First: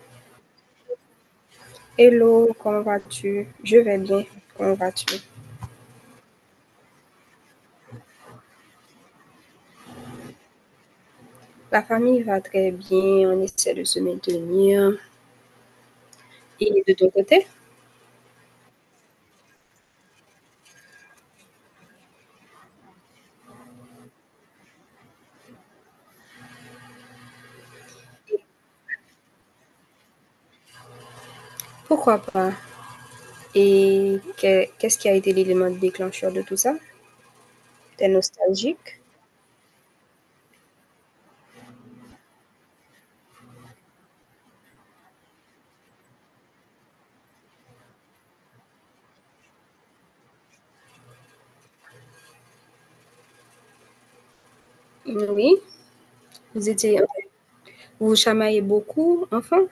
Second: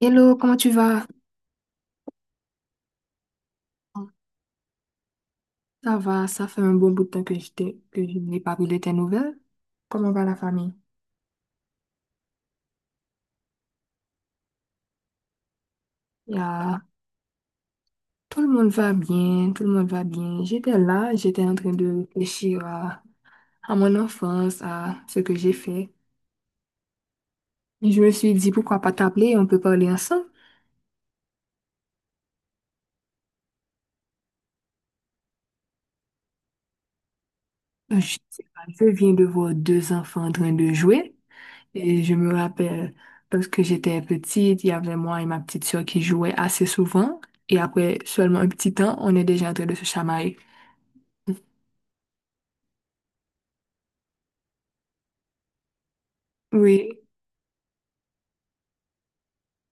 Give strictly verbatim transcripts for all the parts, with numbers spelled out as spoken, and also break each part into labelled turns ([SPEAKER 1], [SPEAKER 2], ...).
[SPEAKER 1] Hello, comment tu vas?
[SPEAKER 2] Hello, comment vas-tu? Je vais bien. Comment vas-tu?
[SPEAKER 1] Ça va, ça fait un bon bout de temps que je t'ai- que je n'ai pas pris de tes nouvelles. Comment va la famille?
[SPEAKER 2] La famille va très bien. On essaie de se maintenir.
[SPEAKER 1] Il y a-
[SPEAKER 2] Et de ton côté?
[SPEAKER 1] Tout le monde va bien, tout le monde va bien. J'étais là, j'étais en train de réfléchir à, à mon enfance, à ce que j'ai fait. Et je me suis dit, pourquoi pas t'appeler, on peut parler ensemble.
[SPEAKER 2] Pourquoi pas? Et que- qu'est-ce qui a été l'élément déclencheur de tout ça?
[SPEAKER 1] Je
[SPEAKER 2] T'es
[SPEAKER 1] sais pas, je
[SPEAKER 2] nostalgique?
[SPEAKER 1] viens de voir deux enfants en train de jouer. Et je me rappelle, lorsque j'étais petite, il y avait moi et ma petite sœur qui jouaient assez souvent. Et après seulement un petit temps, on est déjà en train de se chamailler.
[SPEAKER 2] Oui. Vous
[SPEAKER 1] Oui,
[SPEAKER 2] étiez, Vous chamaillez beaucoup, enfin?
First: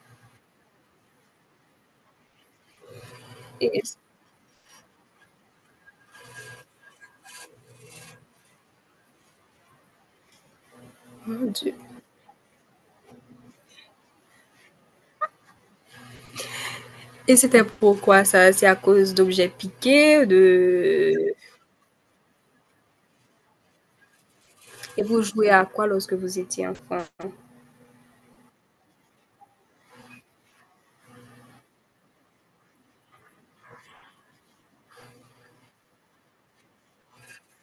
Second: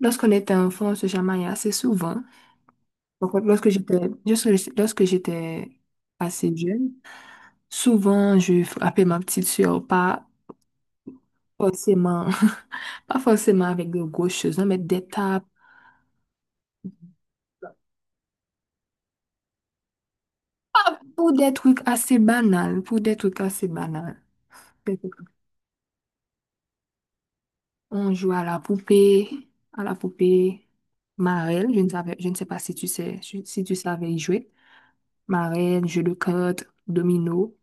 [SPEAKER 1] lorsqu'on était enfant, on se chamaillait assez souvent. Par contre, lorsque
[SPEAKER 2] Et,
[SPEAKER 1] j'étais, lorsque lorsque j'étais assez jeune, souvent je frappais ma petite sœur, pas
[SPEAKER 2] Mon Dieu.
[SPEAKER 1] forcément, pas forcément avec de grosses choses, hein, mais des tapes.
[SPEAKER 2] Et c'était pourquoi ça? C'est à cause d'objets piqués,
[SPEAKER 1] Ah,
[SPEAKER 2] de.
[SPEAKER 1] pour des trucs assez banals, pour des trucs assez banals.
[SPEAKER 2] Et vous jouez à quoi lorsque vous étiez enfant?
[SPEAKER 1] On joue à la poupée à la poupée marelle. Je ne savais, je ne sais pas si tu sais, si si tu savais y jouer. Marelle, jeu de cartes, domino.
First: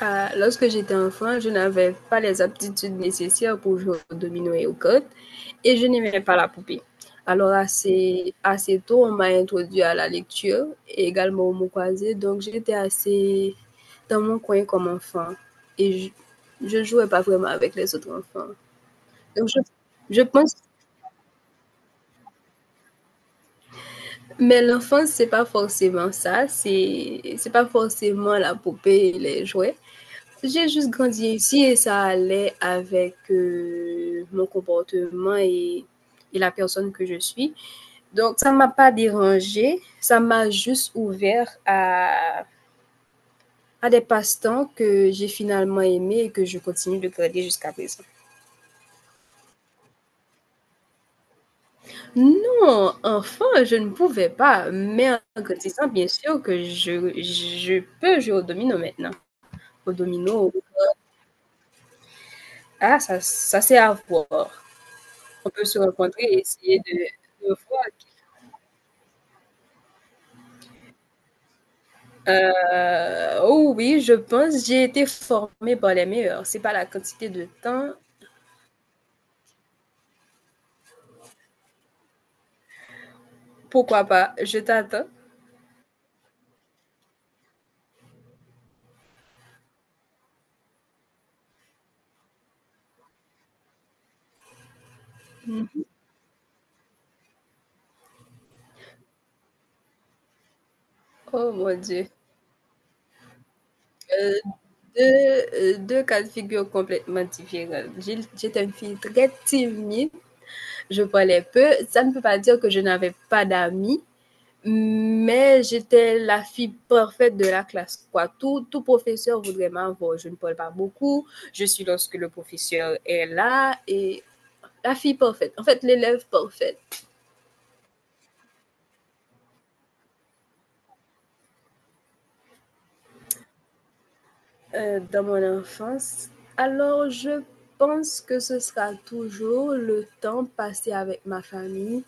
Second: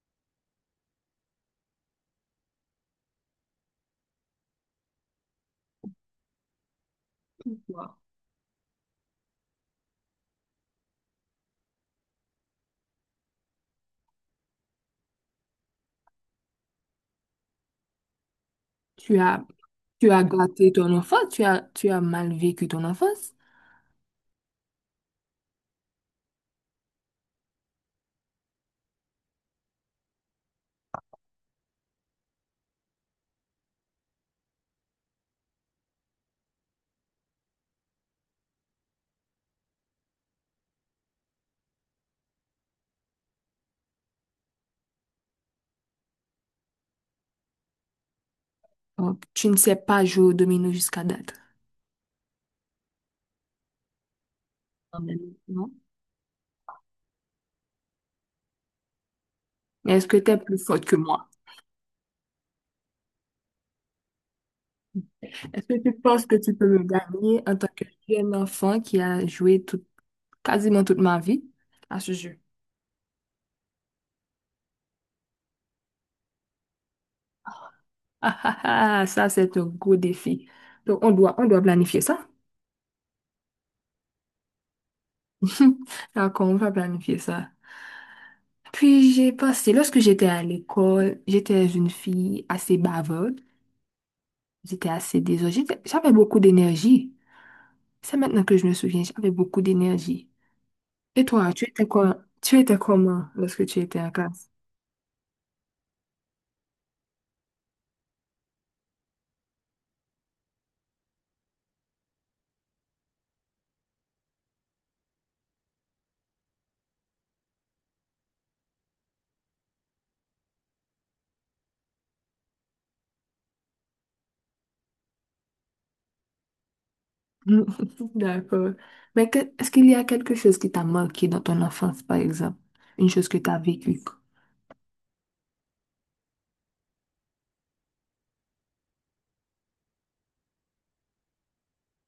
[SPEAKER 2] Ah, lorsque j'étais enfant, je n'avais pas les aptitudes nécessaires pour jouer au domino et aux cartes et je n'aimais pas la poupée. Alors
[SPEAKER 1] Wow.
[SPEAKER 2] assez, assez tôt, on m'a introduit à la lecture et également au mot croisé, donc j'étais assez dans mon coin comme enfant et je, je jouais pas vraiment avec les autres enfants.
[SPEAKER 1] Tu as,
[SPEAKER 2] Donc je,
[SPEAKER 1] tu
[SPEAKER 2] je
[SPEAKER 1] as
[SPEAKER 2] pense,
[SPEAKER 1] gâté ton enfance, tu as, tu as mal vécu ton enfance.
[SPEAKER 2] mais l'enfance, c'est pas forcément ça, c'est, c'est pas forcément la poupée et les jouets. J'ai juste grandi ici et ça allait avec, heu, mon comportement et et la personne que je suis. Donc ça ne m'a pas dérangée, ça m'a juste ouvert à à des passe-temps que j'ai finalement aimés et que je continue de garder jusqu'à présent.
[SPEAKER 1] Donc, tu ne sais pas jouer au domino jusqu'à date.
[SPEAKER 2] Non, enfin je ne pouvais pas,
[SPEAKER 1] Quand
[SPEAKER 2] mais
[SPEAKER 1] même,
[SPEAKER 2] en
[SPEAKER 1] non?
[SPEAKER 2] grandissant, bien sûr que je je peux jouer au domino maintenant.
[SPEAKER 1] Mais
[SPEAKER 2] Au
[SPEAKER 1] est-ce que tu es
[SPEAKER 2] domino,
[SPEAKER 1] plus forte que moi?
[SPEAKER 2] ah ça ça c'est à voir. On peut
[SPEAKER 1] Est-ce
[SPEAKER 2] se
[SPEAKER 1] que tu
[SPEAKER 2] rencontrer
[SPEAKER 1] penses que
[SPEAKER 2] et
[SPEAKER 1] tu peux
[SPEAKER 2] essayer
[SPEAKER 1] me gagner
[SPEAKER 2] de
[SPEAKER 1] en
[SPEAKER 2] de
[SPEAKER 1] tant que
[SPEAKER 2] voir.
[SPEAKER 1] jeune enfant qui a joué tout, quasiment toute ma vie à ce jeu?
[SPEAKER 2] Heu, oh oui, je pense, j'ai été formée par les meilleurs. C'est pas la quantité de temps.
[SPEAKER 1] Ah, ah, ah, ça, c'est un gros défi. Donc, on doit, on doit planifier ça.
[SPEAKER 2] Pourquoi pas? Je t'attends.
[SPEAKER 1] D'accord, on va planifier ça. Puis, j'ai passé, lorsque j'étais à l'école, j'étais une fille assez bavarde. J'étais assez désordre. J'étais-
[SPEAKER 2] Mmh.
[SPEAKER 1] J'avais beaucoup d'énergie. C'est maintenant que je me souviens, j'avais beaucoup d'énergie. Et
[SPEAKER 2] Oh
[SPEAKER 1] toi, tu
[SPEAKER 2] mon
[SPEAKER 1] étais
[SPEAKER 2] Dieu,
[SPEAKER 1] quoi, tu étais comment lorsque tu étais en
[SPEAKER 2] heu,
[SPEAKER 1] classe?
[SPEAKER 2] deux heu, deux cas de figure complètement différents. J'ai j'étais une fille très timide, je parlais peu. Ça ne peut pas dire que je n'avais pas d'amis, mais j'étais la fille parfaite de la classe, quoi. Tout tout professeur voudrait m'avoir. Je ne parle pas beaucoup, je suis lorsque le professeur est là et la fille parfaite. En fait, l'élève parfaite.
[SPEAKER 1] D'accord. Mais que- est-ce qu'il y a quelque chose qui t'a marqué dans ton enfance, par exemple? Une chose que tu as vécue?
[SPEAKER 2] Euh, dans mon enfance. Alors, je pense que ce sera toujours le temps passé avec ma famille,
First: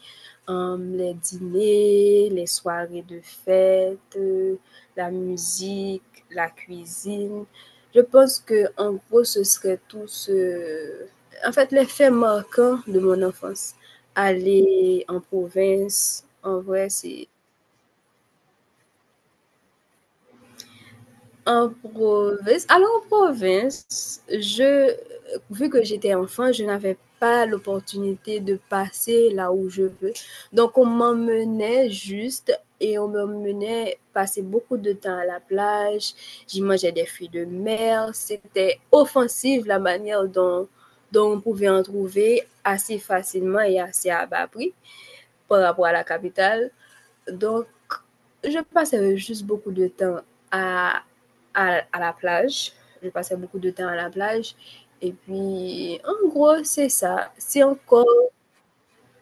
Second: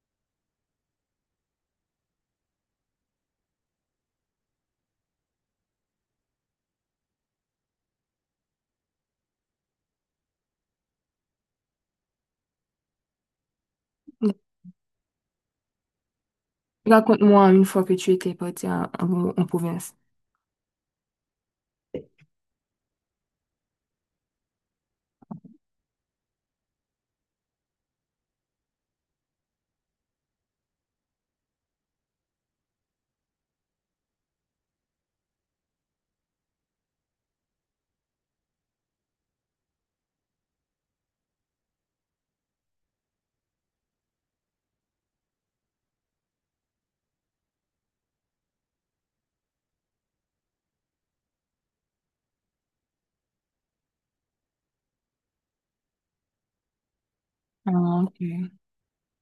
[SPEAKER 2] euh, les dîners, les soirées de fête, euh, la musique, la cuisine. Je pense que en gros, ce serait tout ce. En fait, les faits marquants de mon enfance. Aller en province, en vrai, c'est
[SPEAKER 1] Raconte-moi une fois que tu étais parti en, en- en province.
[SPEAKER 2] en province. Alors en province, je vu que j'étais enfant, je n'avais pas l'opportunité de passer là où je veux. Donc on m'emmenait juste et on m'emmenait passer beaucoup de temps à la plage. J'y mangeais des fruits de mer. C'était offensif la manière dont, dont on pouvait en trouver assez facilement et assez à bas prix par rapport à la capitale. Donc, je passais juste beaucoup de temps à, à, à la plage. Je passais beaucoup de temps à la plage. Et puis, en gros, c'est ça. C'est
[SPEAKER 1] Ah,
[SPEAKER 2] encore.
[SPEAKER 1] ok.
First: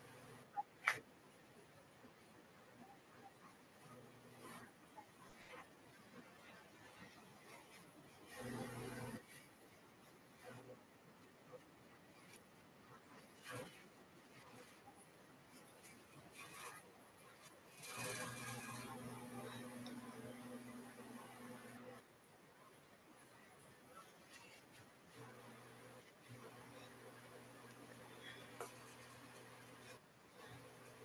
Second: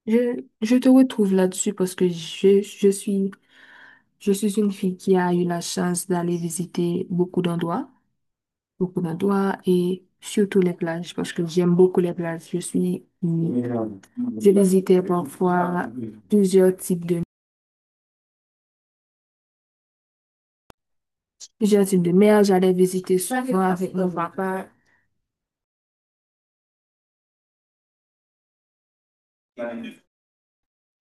[SPEAKER 1] Je, je te retrouve là-dessus parce que je, je suis, je suis une fille qui a eu la chance d'aller visiter beaucoup d'endroits, beaucoup d'endroits et surtout les plages parce que j'aime beaucoup les plages. Je suis, je visitais parfois plusieurs types de, plusieurs types de mer. J'allais visiter souvent avec.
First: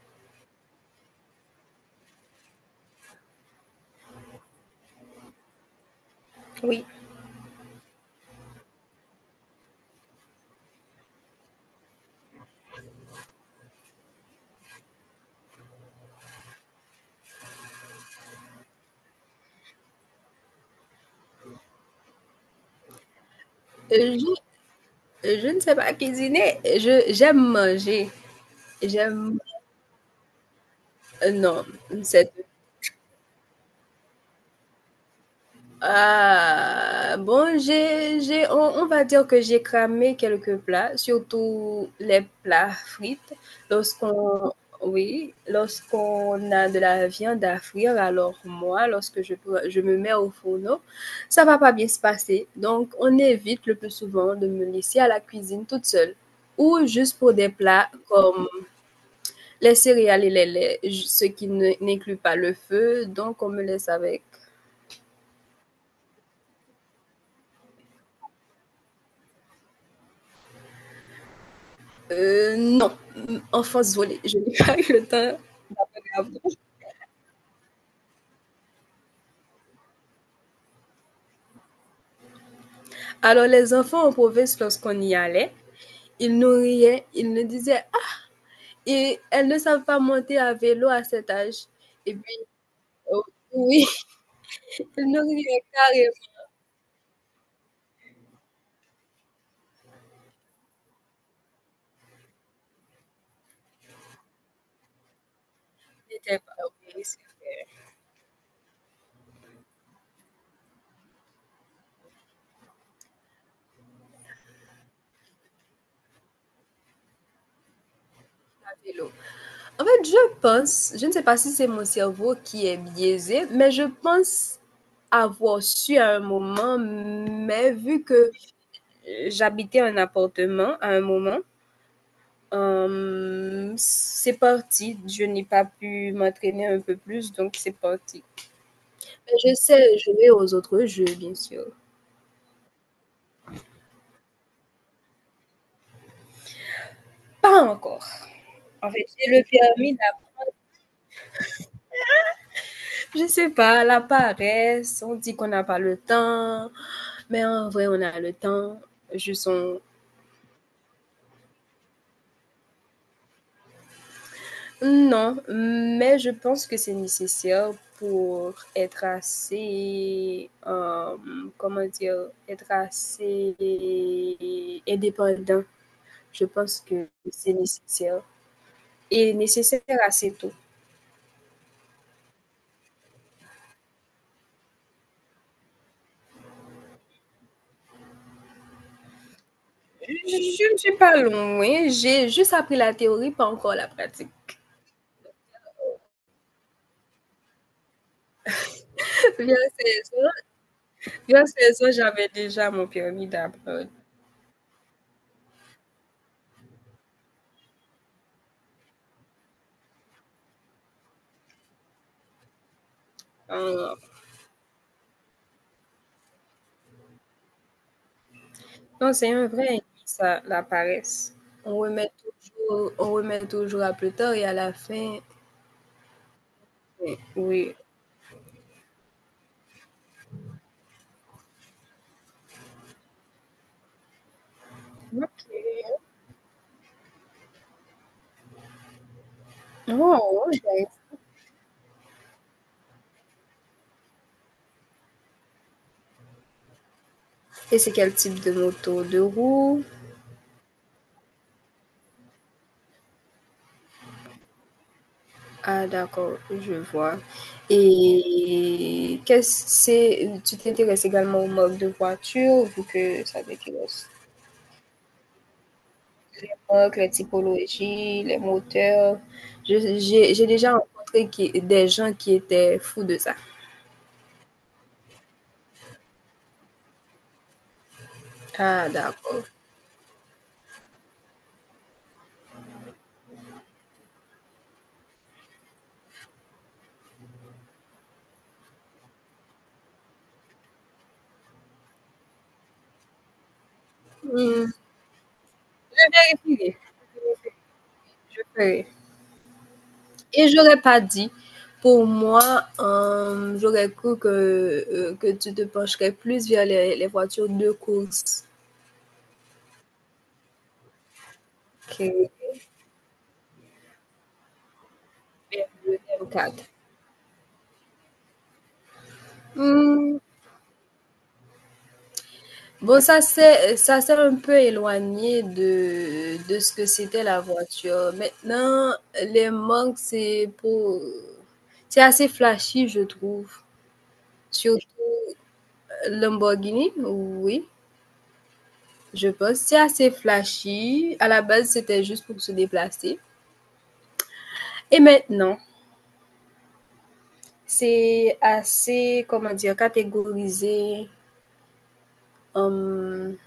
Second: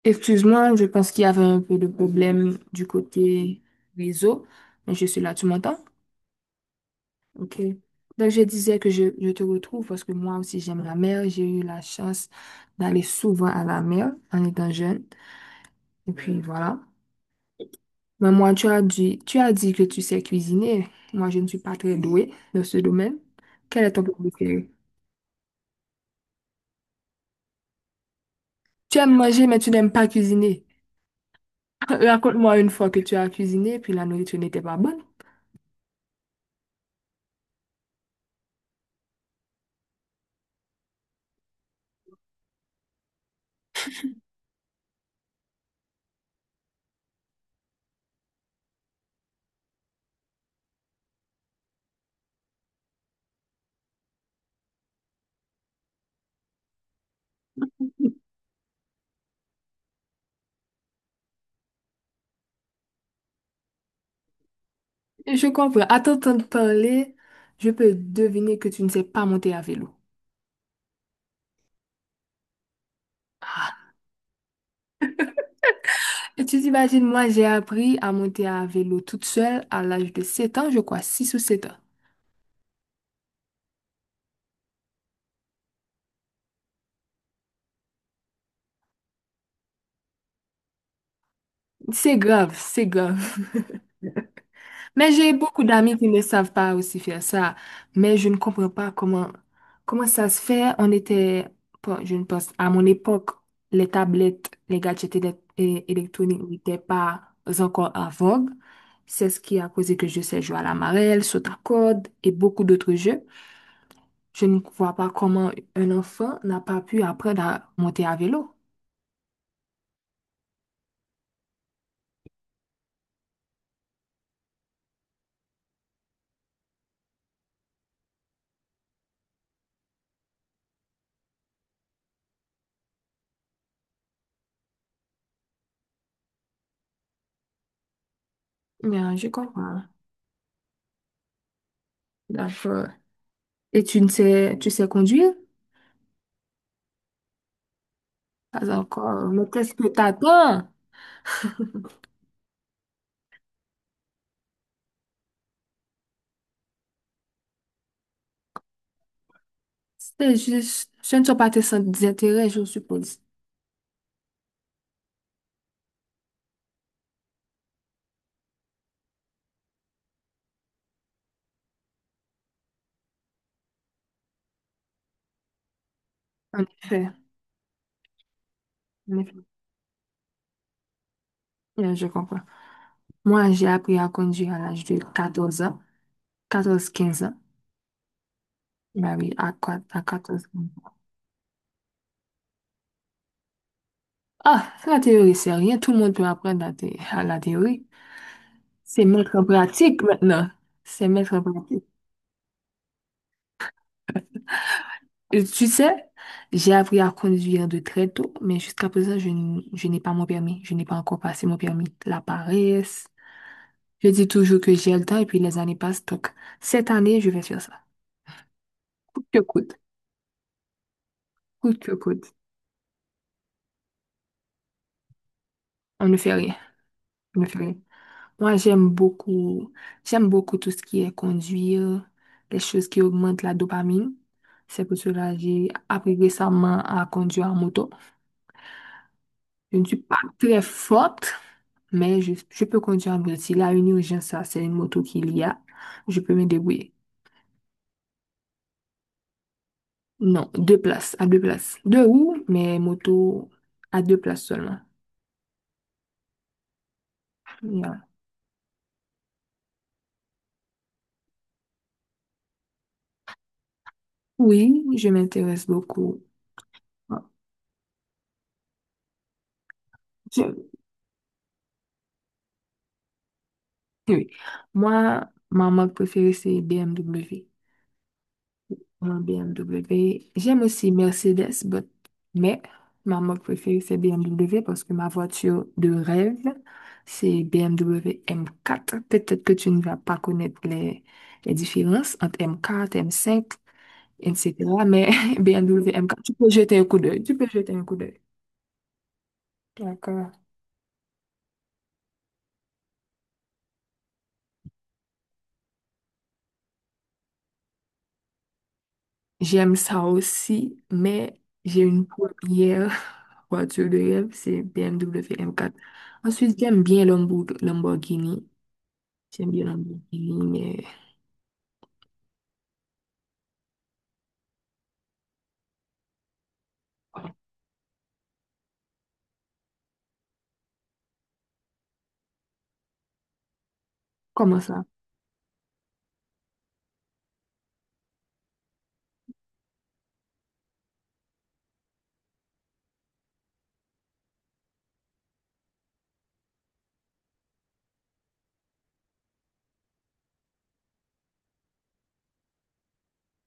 [SPEAKER 1] Excuse-moi, je pense qu'il y avait un peu de problème du côté réseau, mais je suis là, tu m'entends?
[SPEAKER 2] Oui.
[SPEAKER 1] OK. Donc, je disais que je, je te retrouve parce que moi aussi, j'aime la mer. J'ai eu la chance d'aller souvent à la mer en étant jeune. Et puis, voilà. Mais moi, tu as dit, tu as dit que tu sais cuisiner. Moi, je ne suis pas très douée dans ce domaine. Quel est ton plat
[SPEAKER 2] euh,
[SPEAKER 1] préféré?
[SPEAKER 2] Je, je ne sais pas cuisiner. Je, j'aime manger.
[SPEAKER 1] Tu aimes
[SPEAKER 2] J'aime.
[SPEAKER 1] manger, mais tu n'aimes pas cuisiner.
[SPEAKER 2] euh, Non, c'est
[SPEAKER 1] Raconte-moi une fois que tu as cuisiné, puis la nourriture n'était pas bonne.
[SPEAKER 2] Ah, bon, j'ai, j'ai, on, on va dire que j'ai cramé quelques plats, surtout les plats frites. Lorsqu'on, oui, lorsqu'on a de la viande à frire, alors moi, lorsque je, pre- je me mets au fourneau, ça va pas bien se passer. Donc, on évite le plus souvent de me laisser à la cuisine toute seule. Ou juste pour des plats comme les céréales et les laits, ju- ce qui ne- n'inclut pas le feu. Donc, on me laisse avec.
[SPEAKER 1] Je comprends. À t'entendre parler, je peux deviner que tu ne sais pas monter à vélo.
[SPEAKER 2] Euh, non. Enfants,
[SPEAKER 1] Ah,
[SPEAKER 2] désolée, je n'ai pas eu le temps.
[SPEAKER 1] et tu t'imagines, moi, j'ai appris à monter à vélo toute seule à l'âge de sept ans, je crois, six ou sept ans.
[SPEAKER 2] Alors, les enfants en province, lorsqu'on y allait, ils nous riaient, ils nous disaient: Ah, et elles ne savent pas monter à vélo à cet âge. Et
[SPEAKER 1] C'est
[SPEAKER 2] puis,
[SPEAKER 1] grave, c'est
[SPEAKER 2] oh,
[SPEAKER 1] grave.
[SPEAKER 2] oui, ils
[SPEAKER 1] Mais
[SPEAKER 2] nous
[SPEAKER 1] j'ai
[SPEAKER 2] riaient
[SPEAKER 1] beaucoup d'amis qui ne
[SPEAKER 2] carrément.
[SPEAKER 1] savent pas aussi faire ça. Mais je ne comprends pas comment, comment ça se fait. On était, bon, je ne pense, à mon époque, les tablettes, les gadgets élec- é-
[SPEAKER 2] Ils n'étaient
[SPEAKER 1] électroniques
[SPEAKER 2] pas
[SPEAKER 1] n'étaient pas encore en vogue. C'est ce qui a causé que je sais jouer à la marelle, saut à corde et beaucoup d'autres jeux. Je ne vois pas comment un enfant n'a pas pu apprendre à monter à vélo.
[SPEAKER 2] à vélo. En fait, je pense, je ne sais pas si c'est mon cerveau qui est biaisé, mais je pense avoir su à un moment, mais vu que j'habitais un appartement à un moment, Hem, c'est parti. Je n'ai pas pu m'entraîner un peu plus, donc c'est parti.
[SPEAKER 1] Bien, je
[SPEAKER 2] Bah, je
[SPEAKER 1] comprends.
[SPEAKER 2] sais jouer aux autres jeux, bien sûr.
[SPEAKER 1] D'accord. Et tu ne sais, tu sais conduire?
[SPEAKER 2] Pas encore.
[SPEAKER 1] Pas
[SPEAKER 2] En fait,
[SPEAKER 1] encore.
[SPEAKER 2] j'ai le
[SPEAKER 1] Mais qu'est-ce que
[SPEAKER 2] permis là.
[SPEAKER 1] t'attends?
[SPEAKER 2] Je sais pas, la paresse, on dit qu'on n'a pas le temps, mais en vrai, on a le temps. Juste on.
[SPEAKER 1] C'est juste, ce ne sont pas tes centres d'intérêt, je suppose.
[SPEAKER 2] Non, mais je pense que c'est nécessaire pour être assez, hem, comment dire? Être assez euh, indépendant. Je
[SPEAKER 1] En
[SPEAKER 2] pense que
[SPEAKER 1] effet,
[SPEAKER 2] c'est nécessaire
[SPEAKER 1] en effet.
[SPEAKER 2] et nécessaire assez tôt.
[SPEAKER 1] Bien, je comprends. Moi, j'ai appris à conduire à l'âge de quatorze ans, quatorze quinze ans. Bah oui, à, quoi- à quatorze
[SPEAKER 2] Je ne
[SPEAKER 1] ans.
[SPEAKER 2] suis pas loin, j'ai juste appris la théorie, pas encore la pratique.
[SPEAKER 1] Ah, la théorie, c'est rien. Tout le monde peut apprendre à, thé- à la théorie. C'est mettre en
[SPEAKER 2] Vers
[SPEAKER 1] pratique
[SPEAKER 2] seize
[SPEAKER 1] maintenant.
[SPEAKER 2] ans,
[SPEAKER 1] C'est mettre en
[SPEAKER 2] vers seize
[SPEAKER 1] pratique.
[SPEAKER 2] ans, j'avais déjà mon permis d'apprendre.
[SPEAKER 1] Et tu sais, j'ai appris à conduire de très tôt, mais jusqu'à présent, je, n- je n'ai pas mon permis. Je n'ai pas encore passé mon permis. La paresse.
[SPEAKER 2] Euh,
[SPEAKER 1] Je dis toujours que j'ai le temps et puis les années passent. Donc, cette année, je vais faire ça.
[SPEAKER 2] Non,
[SPEAKER 1] Coûte
[SPEAKER 2] c'est
[SPEAKER 1] que
[SPEAKER 2] un
[SPEAKER 1] coûte.
[SPEAKER 2] vrai ça, la paresse. On
[SPEAKER 1] Coûte que
[SPEAKER 2] remet
[SPEAKER 1] coûte.
[SPEAKER 2] toujours, on remet toujours à plus tard et à la fin,
[SPEAKER 1] On ne fait rien.
[SPEAKER 2] eh,
[SPEAKER 1] On ne fait rien.
[SPEAKER 2] oui.
[SPEAKER 1] Moi, j'aime beaucoup, j'aime beaucoup tout ce qui est conduire, les choses qui augmentent la dopamine. C'est pour cela que
[SPEAKER 2] Ok.
[SPEAKER 1] j'ai appris récemment à conduire en moto. Je ne suis pas
[SPEAKER 2] Oh,
[SPEAKER 1] très
[SPEAKER 2] ouais.
[SPEAKER 1] forte, mais je, je peux conduire en moto. S'il y a une urgence, ça, c'est une moto qu'il y a, je peux me débrouiller.
[SPEAKER 2] Et c'est quel type de moto? De roue?
[SPEAKER 1] Non, deux places, à deux places. Deux roues, mais moto à deux places seulement.
[SPEAKER 2] Ah d'accord, je vois.
[SPEAKER 1] Yeah.
[SPEAKER 2] Et qu'est-ce c'est tu t'intéresses également aux marques de voitures, vu que ça t'intéresse.
[SPEAKER 1] Oui, je m'intéresse beaucoup.
[SPEAKER 2] Les marques, les
[SPEAKER 1] Ah,
[SPEAKER 2] typologies, les moteurs. Je- j'ai j'ai
[SPEAKER 1] je-
[SPEAKER 2] déjà rencontré qui- des gens qui étaient fous de ça.
[SPEAKER 1] oui. Oui. Moi, ma marque préférée, c'est B M W.
[SPEAKER 2] Ah
[SPEAKER 1] Mon
[SPEAKER 2] d'accord.
[SPEAKER 1] B M W. J'aime aussi Mercedes, but- mais ma marque préférée, c'est B M W parce que ma voiture de rêve, c'est B M W M quatre. Peut-être que tu ne vas pas connaître les, les différences entre M quatre, M cinq,
[SPEAKER 2] Hmm,
[SPEAKER 1] et cetera. Mais B M W
[SPEAKER 2] je
[SPEAKER 1] M quatre, tu peux
[SPEAKER 2] vérifierai,
[SPEAKER 1] jeter un coup d'œil. Tu peux jeter un coup d'œil.
[SPEAKER 2] je ferai.
[SPEAKER 1] D'accord.
[SPEAKER 2] Et j'aurais pas dit, pour moi, euh, j'aurais cru que, euh, que tu te pencherais plus vers les, les voitures de course.
[SPEAKER 1] J'aime ça aussi, mais j'ai une première voiture de rêve, c'est B M W M quatre. Ensuite,
[SPEAKER 2] quatre.
[SPEAKER 1] j'aime bien Lamborg- Lamborghini. J'aime bien
[SPEAKER 2] Hmm,
[SPEAKER 1] Lamborghini, mais
[SPEAKER 2] Bon, ça c'est ça s'est un peu éloigné de, de ce que c'était la voiture. Maintenant, les manques, c'est pour c'est assez flashy, je trouve.
[SPEAKER 1] comment
[SPEAKER 2] Surtout
[SPEAKER 1] ça?
[SPEAKER 2] Lamborghini, oui, je pense. C'est assez flashy. À la base, c'était juste pour se déplacer. Et maintenant, c'est assez, comment dire, catégorisé en,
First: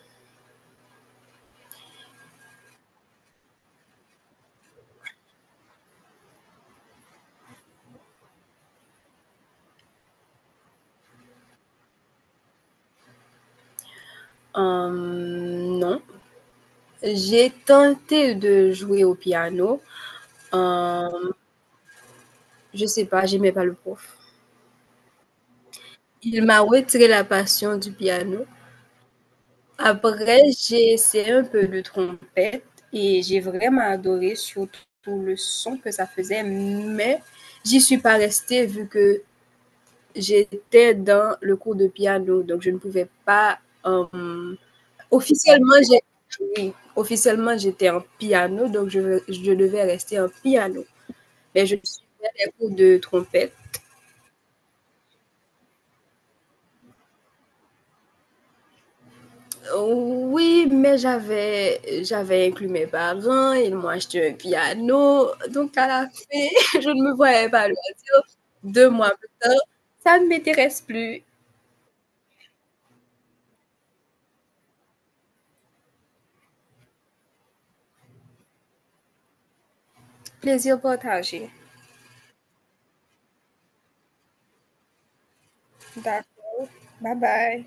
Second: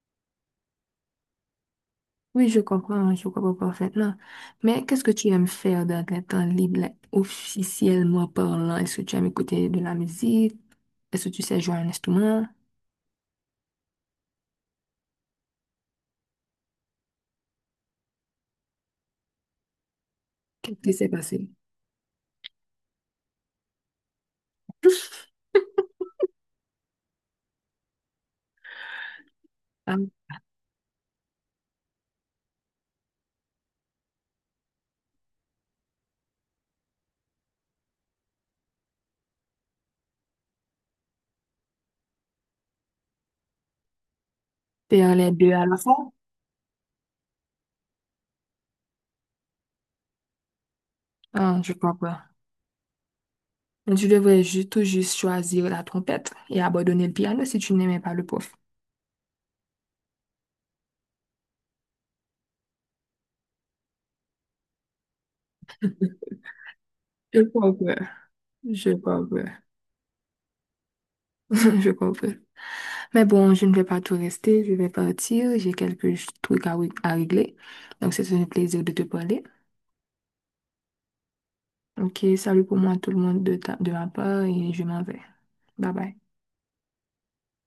[SPEAKER 1] Oui, je comprends, je comprends parfaitement. Mais qu'est-ce que tu aimes faire dans ton temps libre, like, officiellement parlant? Est-ce que tu aimes écouter de la musique? Est-ce que tu sais jouer à un instrument?
[SPEAKER 2] en nom. J'ai tenté de jouer au piano.
[SPEAKER 1] Qu'est-ce qui s'est
[SPEAKER 2] Euh,
[SPEAKER 1] passé?
[SPEAKER 2] je sais pas, j'aimais pas le prof. Il m'a retiré la passion du piano.
[SPEAKER 1] Ah,
[SPEAKER 2] Après, j'ai essayé un peu de trompette et j'ai vraiment adoré surtout le son que ça faisait, mais j'y suis pas restée vu que j'étais dans le cours de piano, donc je ne pouvais pas. Euh,
[SPEAKER 1] faire les deux à la
[SPEAKER 2] officiellement, j'ai
[SPEAKER 1] fois?
[SPEAKER 2] Oui, officiellement j'étais en piano, donc je, je devais rester en piano.
[SPEAKER 1] Ah,
[SPEAKER 2] Mais
[SPEAKER 1] je
[SPEAKER 2] je
[SPEAKER 1] comprends.
[SPEAKER 2] suivais des cours de trompette.
[SPEAKER 1] Tu devrais ju- tout juste choisir la trompette et abandonner le piano si tu n'aimais pas le prof.
[SPEAKER 2] Oui, mais j'avais, j'avais inclus mes parents, ils m'ont acheté un piano. Donc, à la fin, je ne me
[SPEAKER 1] Je
[SPEAKER 2] voyais pas
[SPEAKER 1] comprends,
[SPEAKER 2] le dire deux
[SPEAKER 1] je
[SPEAKER 2] mois.
[SPEAKER 1] comprends,
[SPEAKER 2] Plus, Ça ne m'intéresse plus.
[SPEAKER 1] je comprends. Mais bon, je ne vais pas tout rester, je vais partir, j'ai quelques ch- trucs à, ré- à régler. Donc, c'est un plaisir de te parler.
[SPEAKER 2] Plaisir partagé.
[SPEAKER 1] Ok, salut pour moi tout le monde de, ta- de ma part et je m'en vais. Bye bye.
[SPEAKER 2] D'accord. Bye bye.